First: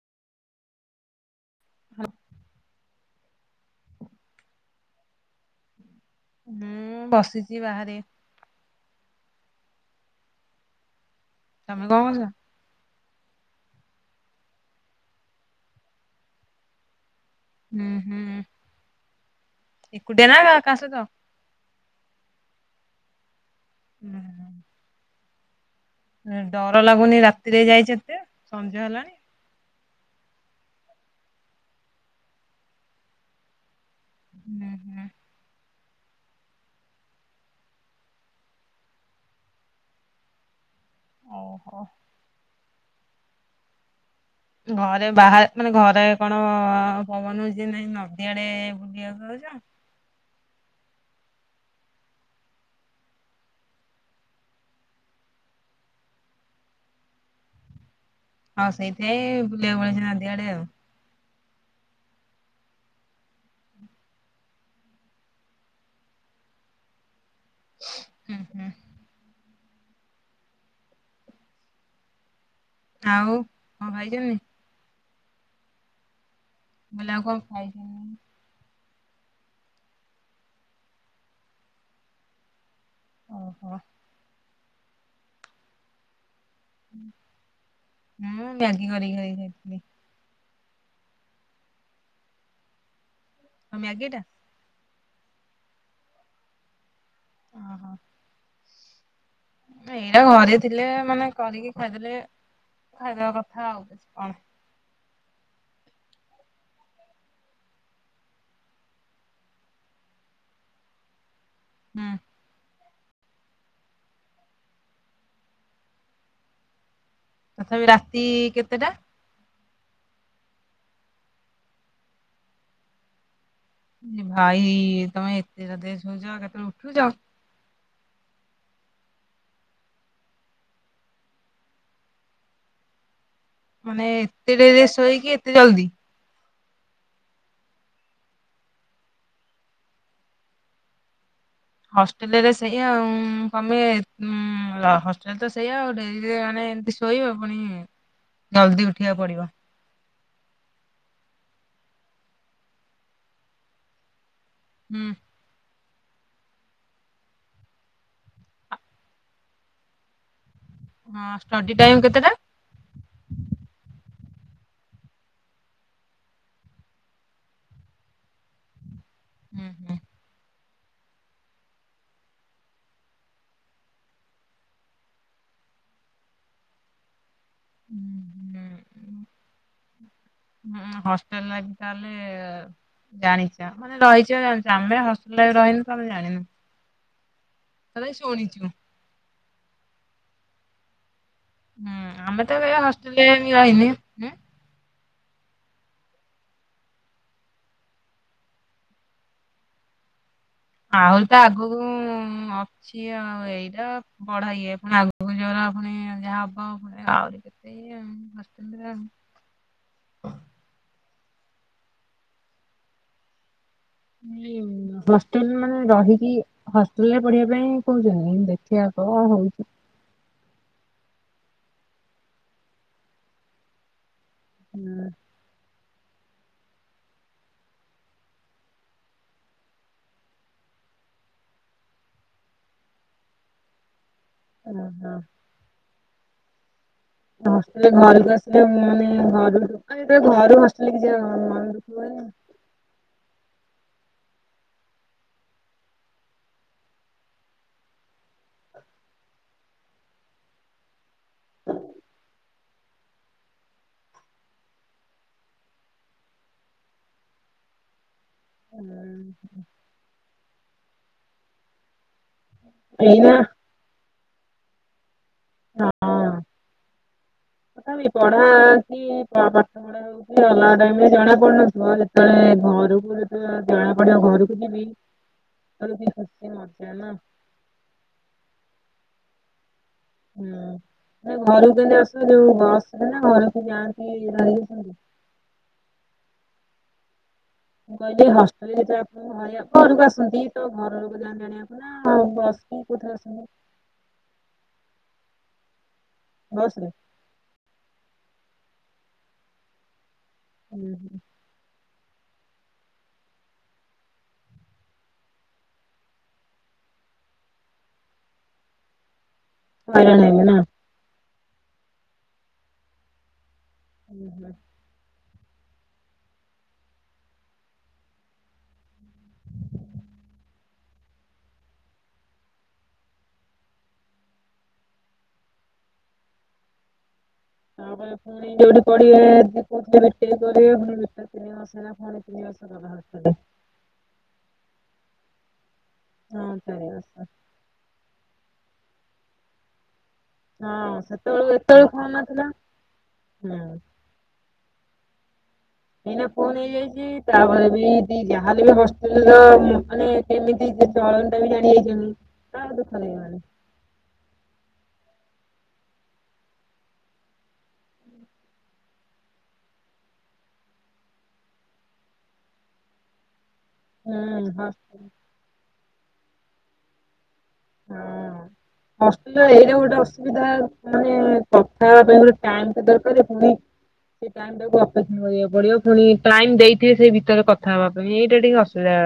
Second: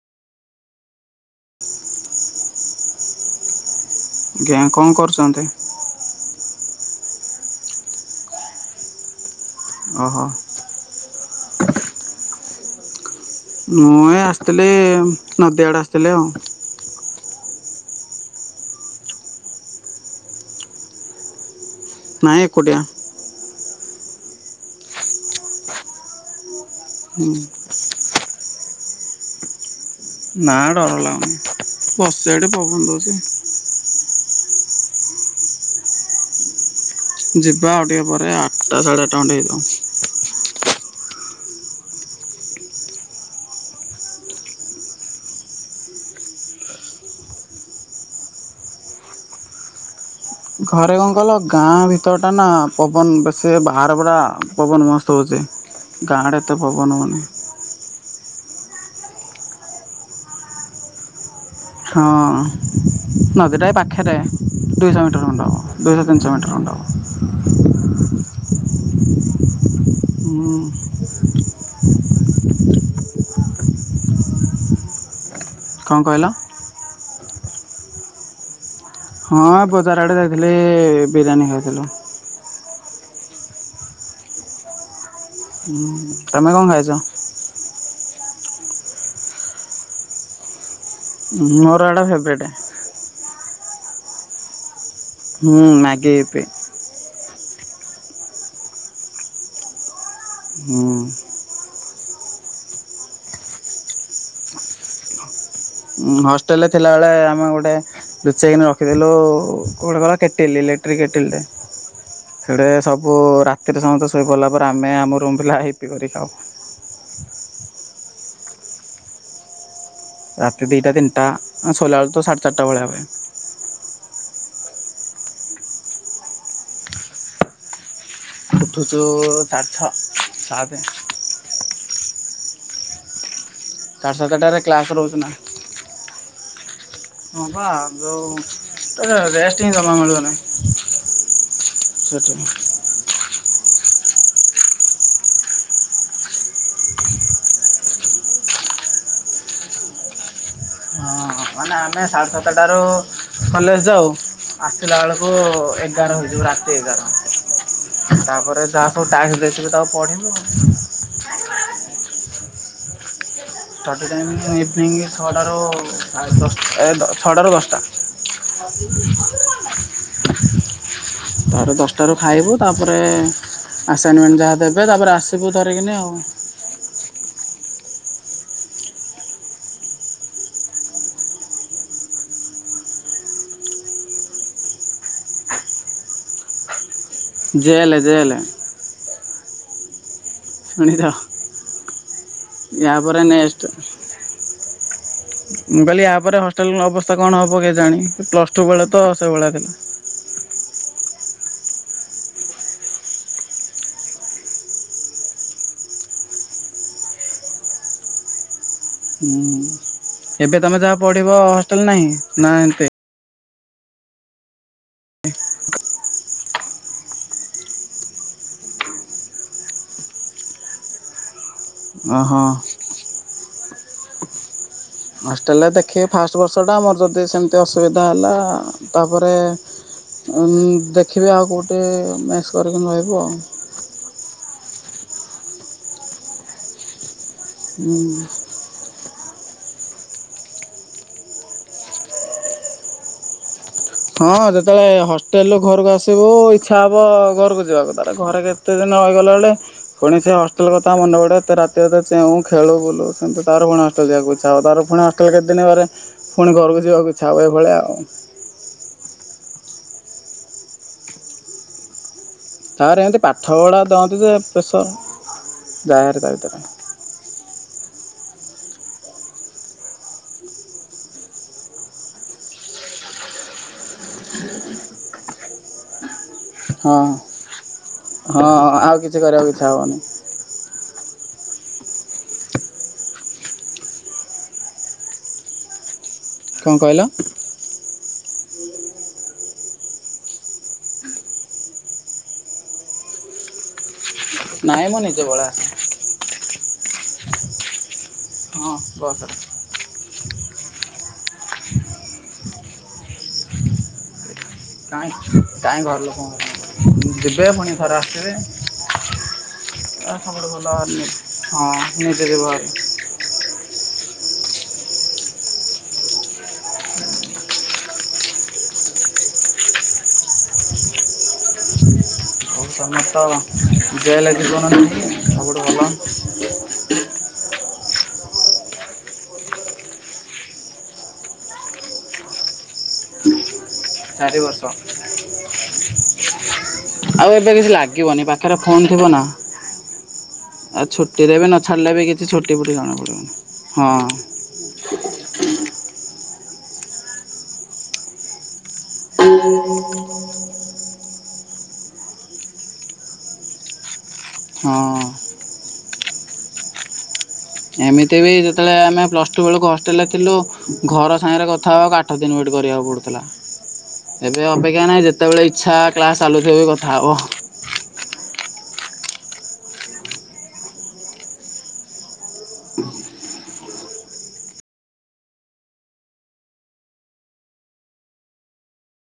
ହଁ। ଜ୍ଞା କଣ କରୁଛନ୍ତି? ହୁଁ ବସିଛି ବାହାରେ। ଅହୋ। ତମେ କଣ କରୁଛ? ମୁଁ ଏ ଆସିଥିଲି ନଦୀଆଡ଼େ ଆସିଥିଲି ଆଉ। ହୁଁ ହୁଁ ଏକୁଟିଆ ନା କା ସହିତ? ନାଇ ଏକୁଟିଆ। ହୁଁ। ଡର ଲାଗୁନି ହୁଁ ରାତିରେ ଯାଇଛ ଏତେ ସନ୍ଧ୍ୟା ହେଲାଣି। ନା ଡର ଲାଗୁନି ବସିଛି ଏଠି ପବନ ଦଉଛି। ହୁଁ ହୁଁ। ଯିବା ଆଉ ଟିକେ ପରେ ଆଟା ସାଢ଼େ ଆଟା ଖଣ୍ଡେ ହେଇଯାଉ। ଓହୋ। ଘରେ ବାହା ମାନେ ଘରେ କଣ ପବନ ହଛି ନାହିଁ ନଦିଆଡେ ବୁଲିିବାସ ଯାଉଛ? [inaudible] ଘରେ କଣ କହିଲ ଗାଁ ଭିତର ଟା ନା ପବନ ବେଶୀ ବାହାର ପୁରା ପବନ ମସ୍ତ ହଉଛି। ଗାଁଡ଼େ ଏତେ ପବନ ହଉନି। ହଉ ସେଇଥିାଇଁ ବୁଲେଇିବାକୁ ବଳେଇ ନନ୍ତଆଡେ ଆଉ ହଁ ନଦୀଟା ଏ ପାଖେରେ। ଦୁଇଶହ ମିଟର ଖଣ୍ଡ ହବ ଦୁଇଶ ତିନିଶ ମିଟର ଖଣ୍ଡ ହୁଁ ହୁଁ। ହଁ। ଆଉ କଁଅ ଖାଇଛ। କଣ କହିଲ? ମୁଁ କଇଲି ଆଉ କଣ ଖାଇଚନ୍ତି? ହଁ ବଜାର ଆଡ଼େ ଯାଇଥିଲି ବିରିୟାନୀ ଖାଇଥିଲୁ। ଓହୋ। ହୁଁ ତମେ କଣ ଖାଇଚ। ହୁଁ ମେଗି କରିକି ଖାଇକିଆସିଥିଲି। ମୋର ଏଟା ଫେବରଟ। ହଁ ମ୍ୟାଗି ଟା। ହୁଁ ନାଗେ ଇପି। ଅଁ ହୋ। ଏଇଟା ଘରେ ଥିଲେ ହୁଁ ମାନେ କରିକି ଖାଇଦେଲେ। ଖାଇବା କଥା ଆଉ କିଛି କଣ? ହଷ୍ଟେଲ ରେ ଥିଲାବେଳେ ଆମେ ଗୋଟେ ଲୁଚେଇକିନି ରଖିଥିଲୁ କଣ କହିଲ କେଟିଲି। ଲେ ଟିରିଇ କେଟିଲି ଟେ ହୁଁ ହେଡା ସବୁ ବୁ ରାତିରେ ସମତେ ଶୋଇପଡ଼ିଲା ପରେ। ଆମେ ଆମ ରୁମ୍ ପିଲା ଇପି କରି ଖାଉ। ପି କେତେଟା। ରାତି ଦୁଇଟା ତିନିଟା ଆମେ ସୋଇଲାବେଳେ ତ ସାଢ଼େ ଚାରିଟା ଭଳିଆ ହେବେ। ଏ ଭାଇ ତମେ ଏତେ ରାତିରେ ଶୋଉଚ କେତେବେଳେ ଉଠୁଚ। ଉଠୁଚୁ ସାଢେ ଛଅ ସାତ। ମାନେ ସାଢ଼େ ଏତେ ସାତଟାରେ ଡେରୀରେ କ୍ଲାସ୍ ରହୁଛୁ ସୋଇକି ଏତେ ଜଲଦି ହ ପା ଯୋଉ ଆ ରେଷ୍ଟ ହିଁ ଜମା ମିଳୁନି। ହଷ୍ଟେଲ ସେଠି ରେ ସେଇଆ ଆଉ। ତମେ ଉଁ ଲ ହଷ୍ଟେଲ ତ ସେଇଆ ଆଉ ଡେରିରେ ମାନେ ଏମତି ଶୋଇବେ। ପୁଣି ଜଲଦି ଉଠିବାକୁ ପଡିବ। ହଁ। ମାନେ ଆମେ ସାଢ଼େ ସାତଟାରୁ କଲେଜ ଯାଉ। ଆସିଲା ହୁଁ ବେଳକୁ ଏ ଏଗାର ହେଇଯିବ ରାତି ଏଗାର ତାପରେ ଯାହା ସବୁ ଟାକ୍କ ଦେଇଥିବେ ତାକୁ ପଢ଼ିବୁ। ହଁ ଷ୍ଟଡି ଟାଇମ କେତେଟା। ଟାଇମ ଇଭିନିଂ ଛଟାରୁ ଦଶ ଏ ଛଅଟାରୁ ଦଶଟା। ହୁଁ ହୁଁ। ତାପରେ ଦଶଟାରୁ ଖାଇବୁ। ତାପରେ ଆସାଇନମେଣ୍ଟ ଯାହା ଦେବେ ତାପରେ ଆସିବୁ ଧରିକିନି ଆଉ। ଉଁ ହୁଁ ଉଁ। ହୁଁ ହଷ୍ଟେଲ ଲାଗି ତାହେଲେ ଜାଣିଚ ମାନେ ରହିଚ ଜାଣିଚ। ଆମେ ହଷ ରହିନୁ ତ ଜାଣିନୁ। ଜେଲେ ତଥାପି ଜେଲେ। ଶୁଣିଛୁ। ଶୁଣିଥା ହୁଁ ଆମେ ତ ଏବେ ଏ ହଷ୍ଟେଲରେ ବି ନେକ୍ସଟ ରହିନେ ଉଁ। ମୁଁ କହିଲି ୟାପରେ ହଷ୍ଟେଲର ଅବସ୍ଥା କଣ ହବ କେଜାଣି ପ୍ଲସ ଟୁ ବେଳେ ତ ସେଇଭଳିଆ ଥିଲା। ହ ଆହୁରି ତ ଆଗକୁ ଅଛି ଆଉ ଏଇଟା ପଢା ଇଏ ପୁଣି ଆଗକୁ ଜୋଉରା ଣି ଯାହା ହବ ପୁଣି ଆହୁରି କେତେ ଇଏ ହସ ହୁଁ ଏବେ ତମେ ଯାହା ପଢିବ ହଷ୍ଟେଲ ନାହିଁ। ନା ଏମିତି ମୁଁ କହିଲି ହଷ୍ଟେଲ ମାନେ ରହିକି ହଷ୍ଟେଲରେ ପଢିବା ପାଇଁ କହୁଛନ୍ତି ଦେଖିଆ। କଣ ହଉଚି। ଓହୋ। ହଷ୍ଟେଲ ଟା ଦେଖି ଫାଷ୍ଟ ବର୍ଷଟା ଆମର ଯଦି ସେମିତି ଅସୁବିଧା ହେଲା। ତାପରେ ଉଁ ଦେଖିବି ଆଉ କେଉଠି ମେସ୍ କରିକି ରହିବୁ ଆଉ। ଓ ହୋ। ହଷ୍ଟେଲରେ ହୁଁ ଘରକୁ ଆସିଲେ ମୁଁ ମାନେ ଘରୁ ଦୋକନ ଭିତରୁ ଘରୁ ବସିଥିଲେ କିଛି ଆଉ ମନ ଦୁଃଖ ହୁଏନି। ହଁ ଯେତେବେଳେ ହଷ୍ଟେଲ ରୁ ଘରକୁ ଆସିବୁ ଇଛା ହବ ଘରକୁ ଯିବାକୁ। ତାପରେ ଘରେ କେତେ ଦିନି ନ ଗଲା ବେଳେ ପୁଣି ସେ ହଷ୍ଟେଲ କଥା ମନେ ପଡେ ଏତେ ରାତି ଅଧ ଚେଉଁ। ଖେଳୁ ବୁଲୁ ପୁଣି ଥରେ ତାର ପୁଣି ହଷ୍ଟେଲ ଯିବାକୁ ଇଚ୍ଛା ହବ ତାର ପୁଣି ହଷ୍ଟେଲ କେତେଦିନ ପରେ ଫୁଣି ଘରକୁ ଯିବାକୁ ହବ ଏ ଏ ଭଳିଆ ଆଉ। ଉଁ ହୁଁ ଉଁ। ତାର ଏମିତି ଏଇନା ପାଠ ପଢ଼ା ଦଅନ୍ତି ଯେ ପ୍ରେସର। ଯାଏ ହେରି ହଁ। ତା ଭିତରେ। ତଥାପି ପଢା ହଉଛି ପ-ପାଠ ପଢା ହଉଛି ଅଲଗା ଟାଇମ ରେ ଜଣା ପଡୁନଥିବ ଯେତେବେଳେ ଘରୁକୁ ତାକୁ ଯେତେବେଳେ ଜଣା ପଡିବ ଘର କୁ ଯିବି ତାର କି ଖୁ ହଁ ହଁ ଆଉ କିଛି କରିବାକୁ ଇଚ୍ଛା ହବନି। ହୁଁ। ନାଇ ଘରକୁ କେମିତି ଆସୁଚୁ ଯଉ ବସରେ ନା ଘର ଲୋକ ଯାଆନ୍ତି ଧରିକି ଆସନ୍ତି? କଣ କହିଲ? ମୁଁ କହିଲି ହଷ୍ଟେଲରେ ଯାଆନ୍ତି ଆପଣ ଙ୍କୁ ଆଣିବାକୁ ଘରକୁ ଆସନ୍ତି ତ ଘର ଲୋକ ଯାଆନ୍ତି ଆଣିବାକୁ ନା ବସ କି କୋଉ ଥିରେ ଆସନ୍ତି। ନାଇଁ ମ ନିଜେ ପଳେଇ ଆସେ। ବସରେ। ହଁ ବସ ରେ। ହୁଁ ହୁଁ। କାଇଁ କାଇଁ ଘର ଲୋକ ଉଁ ଯିବେ ପୁଣିଥରେ ଆସିବେ। ଆ ହଇରାଣ ହେବେ ସବୁଠୁ ନା ଭଲ ଆହୁରି ହଁ ବୋଲି ନିଜେ ଯିବ ହେରି। ହୁଁ ହୁଁ। ଆଉ ତମର ତ ଜେଲେ ଜୀବନ ନାଇ ସବୁଠୁ ଭଲ। ଆ ପରେ ପୁଣି ଯୋଉଠି ପଢିବେ [unintelligible] ପଢିବେ ପୁଣି ଯୁକ୍ତ ତିନି ମାସ ହେଲା ପୁଣି ତିନି ମାସ ଲଗା ହଉଛି ତାହେଲେ। ଚାରି ବର୍ଷ। ହଁ ଚାରି ବର୍ଷ। ଆଉ ଏବେ କିଛି ଲାଗିବନି ପାଖରେ ଫୋନ ଥିବ ନା। ଆଉ ହଁ ଛୁଟିରେ ବି ସେତେବେଳୁ ନ ଏତେବେଳୁ ଛାଡ଼ିଲେ ବି ଫୋନ କିଛି ନଥିଲା ଛୁଟି ଫୁଟି ଜଣା ପଡ଼ିବନି ହୁଁ। ହଁ ଏଇନେ ଫୋନ ହେଇଯାଇଛି ତାପରେ ବି ଦି ଯାହା ହେଲେ ବି ହଷ୍ଟେଲ ରେ ରହିବ ମାନେ କେମିତି ଯେ ଚଳ ସେଟା ବି ଜାଣି ହେଇଯିବନି ତ ଆଉ ଦୁଖ ଲାଗିବନି। ହଁ। ଏମିତି ବି ଯେତେବେଳେ ଆମେ ପ୍ଲସ ଟୁ ବେଳୁକୁ ହଷ୍ଟେଲରେ ଥିଲୁ ଘର ସାଙ୍ଗରେ କଥା ହବାକୁ ଆଠ ଦିନ ଗୋ କରିବାକୁ ପଡ଼ୁଥିଲା। ଏବେ ହୁଁ ଅପେକ୍ଷା ନାହିଁ ଯେତେବେଳେ ଇଚ୍ଛା କ୍ଲାସ ଚାଲୁଥିବ ବି କଥା ହବ। ହଷ୍ଟେଲ ରେ ଏଇଟା ଗୋଟେ ଅସୁବିଧା ମାନେ କଥା ହବା ପାଇଁ ଗୋଟେ ଟାଇମ ଟେ ଦରକାରେ ପୁଣି ସେ ଟାଇମ ଟାକୁ ଅପେକ୍ଷା କରିବାକୁ ପଡିବ ପୁଣି ଟାଇମ ଦେଇଥିବେ ସେ ଭିତରେ କଥା ହବା ପାଇଁ ଏଇଟା ଟିକେ ଅସୁବିଧା